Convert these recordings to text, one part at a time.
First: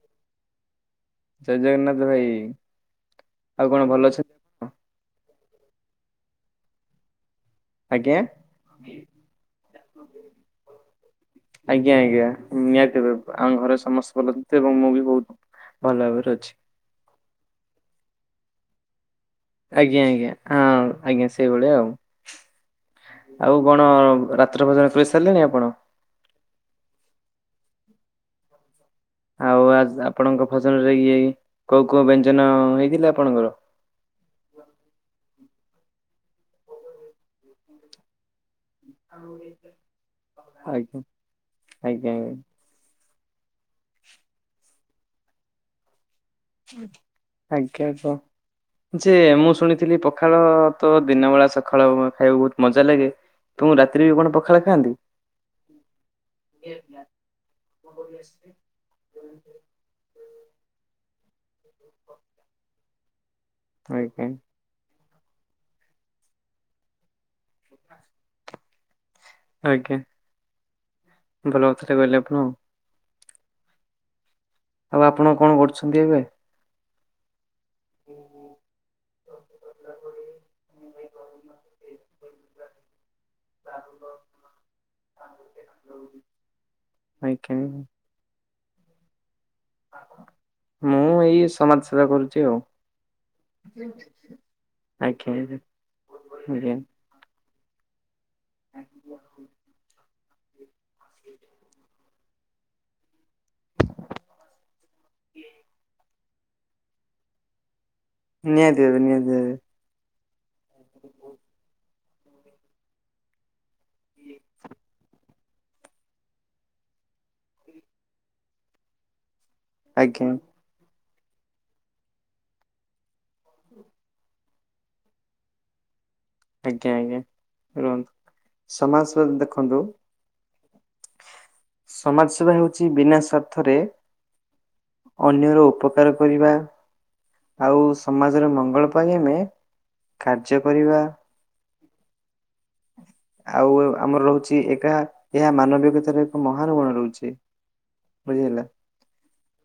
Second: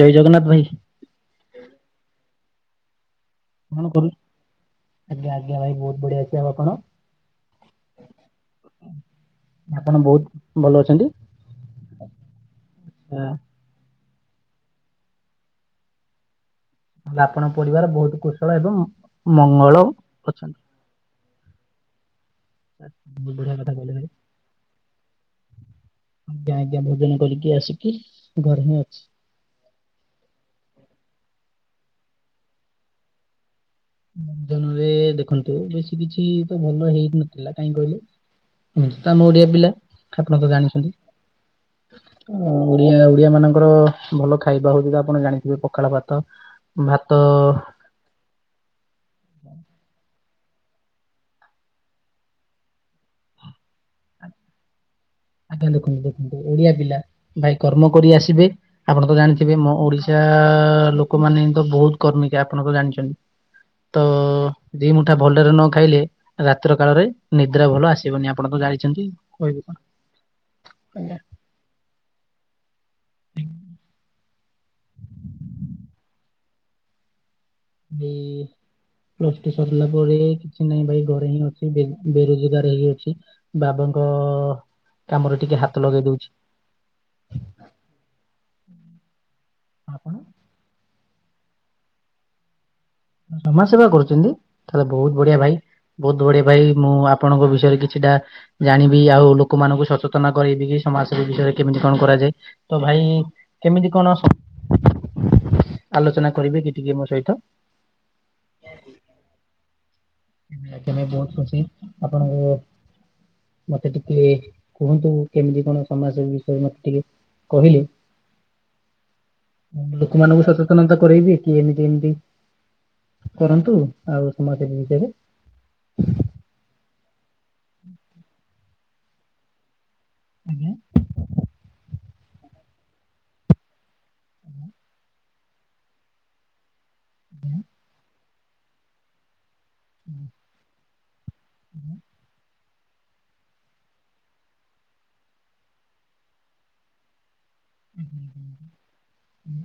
ଜୟ ଜଗନ୍ନାଥ ଭାଇ। ଜୟ ଜଗନ୍ନାଥ ଭାଇ। ଆଉ କଣ ଭଲ କରୁ ଅଛନ୍ତି? ଆପଣ? ଆଜ୍ଞା ଆଜ୍ଞା ଭାଇ ବହୁତ ବଢିଆ ଅଛି ଆଉ ଆପଣ? ଆଜ୍ଞା। ଆପଣ ବହୁତ ଭଲ ଅଛନ୍ତି? ଆଜ୍ଞା ଆଜ୍ଞା ନିହାତି ଭାବେ ତାହେଲେ ଆମ ଘରେ ସମସ୍ତେ ଭଲ ଅ ଏବଂ ମୁଁ ବି ବହୁତ ଭଲ ଭାବରେ ଅଛି। ତାହେଲେ ଆପଣଙ୍କ ପରିବାର ବହୁତ କୁଶଳ ଏବଂ ମଙ୍ଗଳ ଆଜ୍ଞା ଆଜ୍ଞା ଅଛନ୍ତି। ହଁ। ଆଜ୍ଞା ସେଇଭଳିଆ ଆଉ, ବହୁତ ବଢିଆ ଆଉ କଥା କଣ କହିଲେ ଭାଇ ରାତ୍ର ଭୋଜନ କରିସାରିଲେଣି ଆପଣ? ଆଜ୍ଞା ଆଜ୍ଞା ଭୋଜନ କରିକି ଆସିକି ଗରମ ଅଛି। ଆଉ ଆଜ ଆପଣଙ୍କ ଭୋଜନରେ ଇଏ କୋଉ କୋଉ ବ୍ୟଞ୍ଜନ ହେଇଥିଲେ ଆପଣଙ୍କର? ବ୍ୟଞ୍ଜନରେ-ଏ-ଏ-ଏ ଦେଖନ୍ତୁ ବେଶୀ କିଛି-ଇ ତ ଭଲ ହେଇ ନଥିଲା କାହିଁ କହିଲେ ତ ଓଡିଆ ପିଲା ଆପଣ ତ ଜାଣିଛନ୍ତି ଆଜ୍ଞା ଆଜ୍ଞା ଉ-ଉ ଓଡ଼ିଆ ଓଡ଼ିଆ ମାନଙ୍କର-ଅ-ଅ ଭଲ ଖାଇବା ହଉଛି ତ ଆପଣ ଜାଣିଥିବେ ପଖାଳ ଭାତ୍ ତ ଭାତ-ଅ-ଅ-ଅ [unintelligible] ଯେ ମୁଁ ଶୁଣିଥିଲି ପଖାଳ-ଅ-ଅ ତ ଦିନ ବେଳା ସଖାଳ ଅ ଖାଇବାକୁ ବହୁତ ମଜା ଲାଗେ। ତମର ରାତିରେ ବି କଣ ପଖାଳ ଖାଆନ୍ତି? ଆଜ୍ଞା ଦେଖନ୍ତୁ ମୁଁ ଓଡିଆ ପିଲା ଭାଇ କର୍ମ କରି ଆସିବେ ଆପଣ ତ ଜାଣିଥିବେ ମୋ ଓଡ଼ିଶା-ଆ-ଆ-ଆ ଲୋ କମାନେ ତ ବହୁତ କର୍ମୀକା ଆପଣ ତ ଜାଣିଛନ୍ତି ଆଜ୍ଞା ତ-ଅ-ଅ-ଅ ଦି ମୁଠା ଭଲରେ ନ ଖାଇଲେ ରାତ୍ର କାଳରେ ନିଦ୍ରା ଭଲ ଆସିବନି ଆପଣ ତ ଜାଣିଛନ୍ତି। କହିବି କଣ ଆଜ୍ଞ। [unintelligible] ଭଲ କଥାଟେ କହିଲେ ଆପଣ। ଆଉ ଆପଣ କଣ କରୁଛନ୍ତି ଏବେ? ଏଇ-ଇ-ଇ-ଇ ପ୍ଲସ ଥ୍ରୀ ସରିଲା ପରେ-ଏ-ଏ କିଛି ନାଇଁ ଭାଇ ଘରେ ହିଁ ଅ ଛି ବେ ବେରୋଜଗାର ହେଇ ଅଛି ବାବାଙ୍କ-ଅ-ଅ-ଅ-ଅ କାମରେ ଟିକେ ହାତ ଲଗେଇ ଦଉଛି। ଆଜ୍ଞା। ଆପଣ ମୁଁ ଏଇ ସମାଜ ସେବା କରୁଛି ଆଉ। ସମାଜ ସେବା କରୁଛନ୍ତି ତାହେଲେ ବହୁତ ଆଜ୍ଞା ବଢିଆ ଭାଇ ଆଜ୍ଞା। ବହୁତ ବଢିଆ ଭାଇ ଆଜ୍ଞା। ମୁଁ-ଉ-ଉ ଆ ଆପଣଙ୍କ ବିଷୟରେ କିଛିଟା ଜାଣିବି ଆଉ ଲୋକମାନଙ୍କୁ ସଚେତନ କରବି ସମାଜସେବି ବିଷୟରେ କେମିତି କଣ କରାଯାଏ ତ ଭାଇ-ଇ-ଇ କେମିତି କଣ ଆଲୋଚନା କରିବେ କି ଟିକେ ମୋ ସହିତ? ନିହାତି ଭାବେ ନିହାତି ଭାବେ। ଆମ ବହୁତ ଖୁସି ଆପଣଙ୍କୁ ମତେ ଟିକେ କୁହନ୍ତୁ କେମିତି କଣ ସମାଜ ସେବା ବିଷୟରେ ମତେ ଟିକେ କହିଲେ ଆଜ୍ଞା ଲୋକମାନଙ୍କୁ ସହିତ ସନତା କରେଇବି କି ଏମିତି ଏମିତି କରନ୍ତୁ ଆଉ ସମାଜ ବିଷୟରେ ଆଜ୍ଞା ଆଜ୍ଞା ରୁହନ୍ତୁ ସମାଜସବା ଦେଖନ୍ତୁ ଆଜ୍ଞ ସମାଜ ସେବା ହେଉଛି ବିନା ସ୍ୱାର୍ଥରେ ହୁଁ ଅନ୍ୟର ଉପକାର କରିବା ଆଉ ସମାଜର ମଙ୍ଗଳ ପାଇଁ ଆମେ କାର୍ଯ୍ୟ କରିବା ହୁଁ ଆଉ ଆମର ରହୁଛି ଏକା ଏହା ମାନବିକତାର ଏକ ମହାନ ଗୁଣ ରହୁଛି। ହୁଁ ହୁଁ ବୁଝିହେଲା। ହୁଁଁ ହୁଁ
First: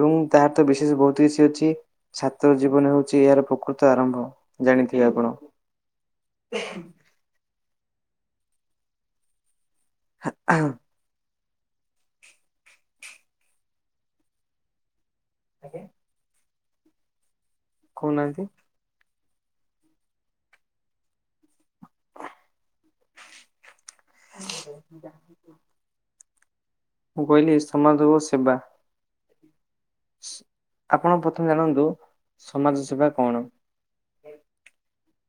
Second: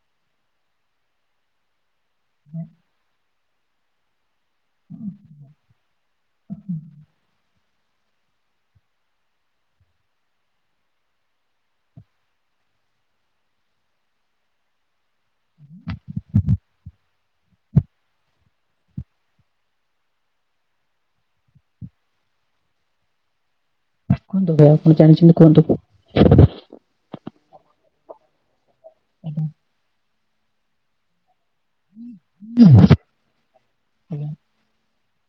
ଏବଂ ତାର ତ ବିଶେଷ ବହୁତ କିଛି ଅଛି ଛାତ୍ର ଜୀବନରେ ହଉଛି ଏହାର ପ୍ରକୃତ ଆରମ୍ଭ। ଜାଣିଥିବେ ଆପଣ। ହ ହଁ ଆଜ୍ଞା। କହୁନାହାନ୍ତି। ଯୋଉଟା ଆପଣ ଜାଣିଛନ୍ତି କୁହନ୍ତୁ। ମୁଁ କହିଲି ସମାଜ ଓ ସେବା। ଆଜ୍ଞା। ଆପଣ ପ୍ରଥମେ ଜାଣନ୍ତୁ ସମାଜ ସେବା କଣ? ହୁଁ।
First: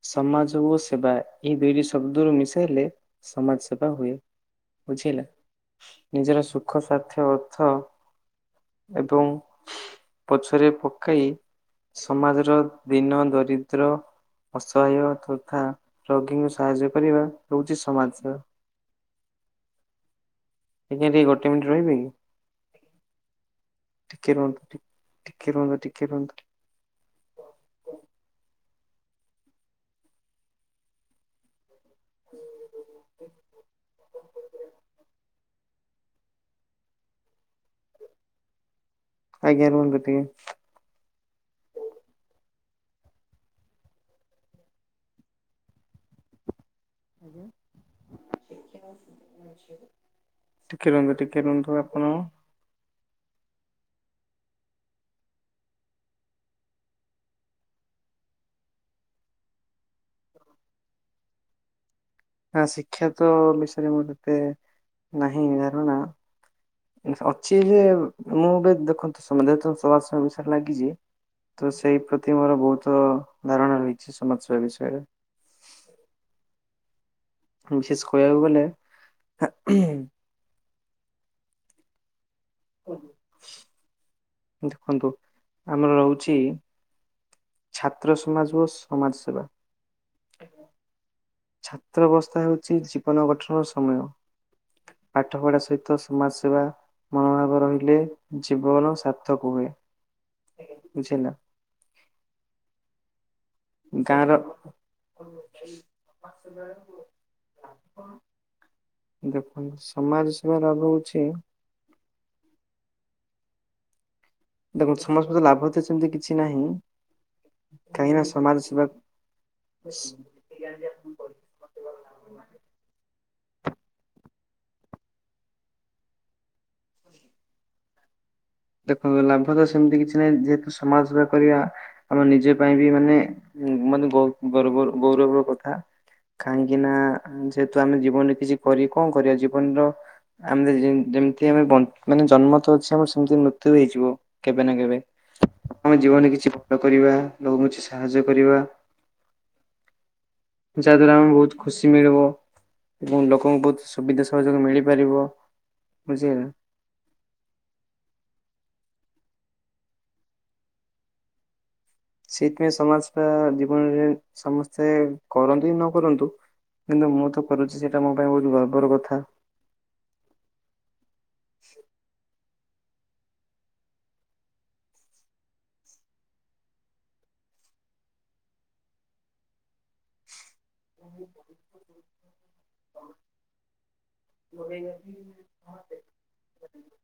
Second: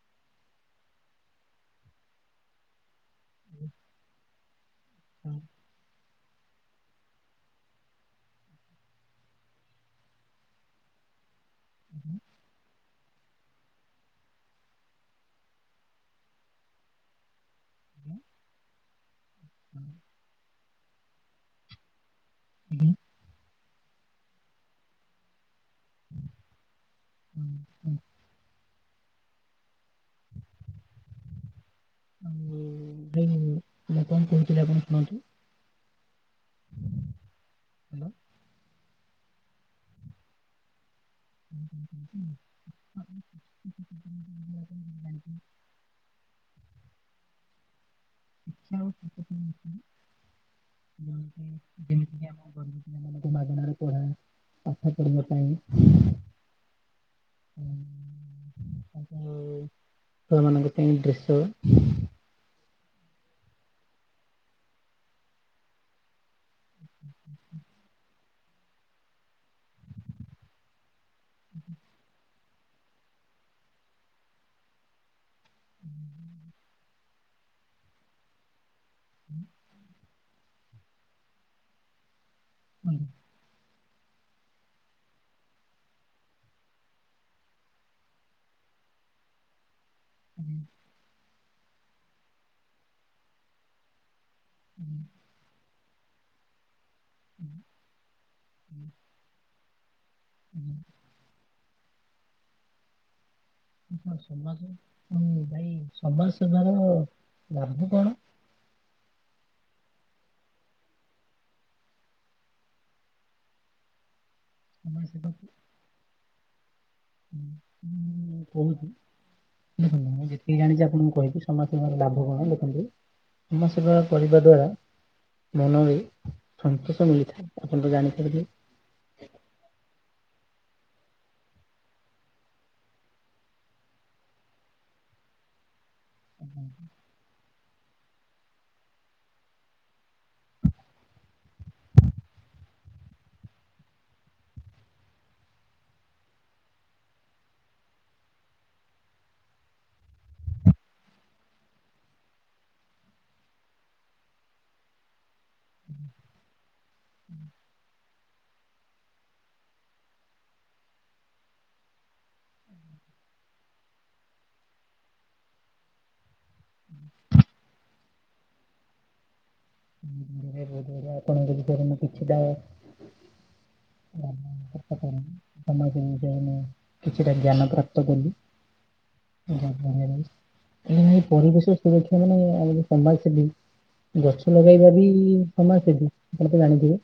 ସମାଜ ଓ ସେବା ଏଇ ଦୁଇଟି ଶବ୍ଦରୁ ମିଶାଇଲେ ସମାଜ ସେବା ହୁଏ। ବୁଝିହେଲା ନିଜର ସୁଖ ସାର୍ଥ ଅର୍ଥ ଏବଂ ପଛରେ ପକାଇ ସମାଜର ଦିନ ଦରିଦ୍ର ଅସହାୟ ତଥା ରୋଗୀଙ୍କୁ ସାହାଯ୍ୟ କରିବା ହଉଚି ସମାଜସେବା। ଆଜ୍ଞା ଟିକେ ଗୋଟେ ମିନିଟ୍ ରହିବେକି? ହୁଁ। ଟିକେ ରୁହନ୍ତୁ ଟିକେ ରୁହନ୍ତୁ ଟିକେ ରୁହନ୍ତୁ। ହୁଁ ହୁଁ। ଆଉ ଭାଇ ମୁଁ କଣ କହୁଥିଲି ଆପଣ ଶୁଣନ୍ତୁ। [unintelligible] ହ୍ୟାଲୋ ଆଜ୍ଞା ରୁହନ୍ତୁ ଟିକେ। ହୁଁ ହୁଁ ହୁଁ। ଜାଣିଛନ୍ତି [unintelligible] ଟିକେ ରୁହନ୍ତୁ ଯେମିତି ଟିକେ ରୁହନ୍ତୁ ଆପଣ। [unintelligible] ପାଠ ପଢ଼ି ବା ପାଇଁ। ଉଁ, [unintelligible] ଛୁଆ ମାନଙ୍କ ପାଇଁ ଡ୍ରେସ ନା ଶିକ୍ଷା ତ ବିଷୟରେ ମୁଁ ହେତେ ନାହିଁ ଧାରଣା ଅଛି ଯେ ମୁଁ ଏବେ ଦେଖନ୍ତୁ [unintelligible] ଲାଗିଚି ତ ସେଇ ପ୍ରତି ମୋର ବହୁତ ଧାରଣା ରହିଚି ସମାଜ ସେେବା ବିଷୟରେ। ବିଶେଷ କହିବାକୁ ଗଲେ [unintelligible] ଦେଖନ୍ତୁ ଆମର ରହୁଚି ଛାତ୍ର ସମାଜ ଓ ସମାଜ ସେବା ଛାତ୍ର ଅବସ୍ଥା ହେଉଚି ଜୀବନ ଗଠନର ସମୟ। ପାଠ ପଢା ସହିତ ସମାଜ ସେବା ମନୋଭାବ ରହିଲେ ଜୀବନ ସାର୍ଥକ ହୁଏ ବୁଝିହେଲା। ଗାଁର ସମାଜ ହୁଁ ଭାଇ ସମାଜ ସେବାର ଲାଭ କଣ? ଦେଖନ୍ତୁ ସମାଜ ସେବା ଲାଭ ହଉଚି ଦେଖନ୍ତୁ ସମାଜ ସମଜ ସେବା ରେ ଲାଭ ତ ସେମିତି କିଛି ନାହିଁ [unintelligible] କାହିଁକି ନା ସମାଜ ସେବା ଏ ଜାଣିଛି ଆପଣଙ୍କୁ କହିବି ସମାଜସେବାର ଲାଭ କଣ ଦେଖନ୍ତୁ ସମାଜସେବା କରିବା ଦ୍ଵାରା ମନରେ ସନ୍ତୋଷ ମିଳିଥାଏ ଆପଣ ତ ଜାଣିପାରିବେ। ଦେଖନ୍ତୁ ଲାଭ ତ ସେମିତି କିଛି ନାହିଁ ଯେହେତୁ ସମାଜ ସେବା କରିବା ଆମ ନିଜ ପାଇଁ ବି ମାନେ ମାନେ ବହୁତ ଗର୍ବ ଗୌରବର କଥା। କାହିଁକିନା ଯେହେତୁ ଆମେ ଜୀବନରେ କିଛି କରି କଣ କରିବା ଜୀବନର ଆମେ ଜେମ୍ ଯେମିତି ଆମେ ମାନେ ବଞ୍ଚ ଜନ୍ମ ତ ଅଛି ଆମର ସେମିତି ମୃତ୍ୟୁ ହେଇଯିବ କେବେ ନା କେବେ। ଆମ ଜୀବନରେ କିଛି ଭଲ କରିବା ଲୋକଙ୍କୁ କିଛି ସାହାଯ୍ୟ କରିବା। ଯାହା ଦ୍ଵାରା ଆମେ ବହୁତ ଖୁସି ମିଳିବ। ଏବଂ ଲୋକଙ୍କପ୍ରତି ବହୁତ ସୁବିଧା ସହଯୋଗ ମିଳିପାରିବ ବୁଝିହେଲା। ସେଇଥିପାଇଁ ସମାଜବା ଜୀବନରେ ସମସ୍ତେ କରନ୍ତୁ କି ନ କରନ୍ତୁ କିନ୍ତୁ ମୁଁ ତ କରୁଛି ସେଇଟା ମୋ ପାଇଁ ବହୁତ ଗର୍ବର କଥା। [inaudible] ଆପଣ ବୁଝିପାରିବେ ନା କିଛି ଟାଉର୍ [unintelligible] [unintelligible] ତମେ କେମିତି ଜାଣିଲ ମୁଁ କିଛିଟା ଜ୍ଞାନ ପ୍ରାପ୍ତ କଲି [unintelligible] ମାନ ନୁହେଁ ପରିବେଶ ସୁରକ୍ଷା ମାନେ ସମାଜ ସେବୀ [unintelligible] ଗଛ ଲଗେଇବା ବି ସମସ୍ତେ ବି ଆପଣ ତ ଜାଣିଥିବେ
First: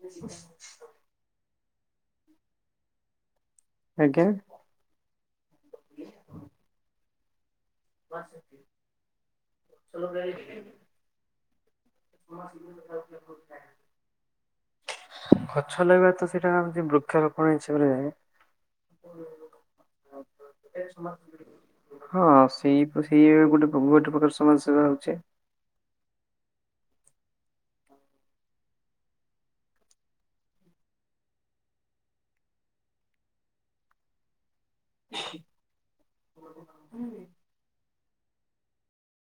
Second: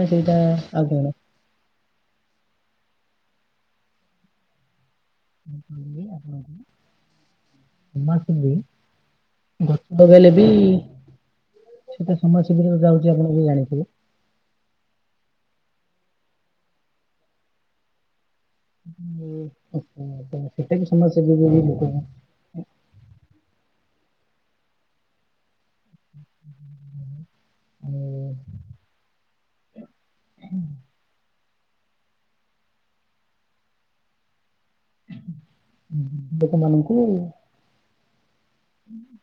ନା ସେଇଟା ଆଉ କଣ ଆଜ୍ଞା। ଆପଣଙ୍କୁ [inaudible] ସମାଜ ସେବି ଗଛ ଲଗାଇଲେ ବି ସେଟା ସମାଜ ସେବିରେ ବୋଧେ ଯାଉଛି ଆପଣ ବି ଜାଣିଥିବେ। ଗଛ ଲଗବାତ ସେଇଟା ଆମ ବୃକ୍ଷରୋପଣ ହିସାବରେ ଓହୋ ସେଟା ବି ସମାଜ ସେବି ବୋଲି ଲୋକମାନେ [unintelligible] ତ ସିଏ ଗୋଟେ ଗୋଟେ ପ୍ରକାର ସାଜ ସେବା ହଉଛି। ହୁଁ [inaudible] [unintelligible] ଲୋକମାନଙ୍କୁ [inaudible]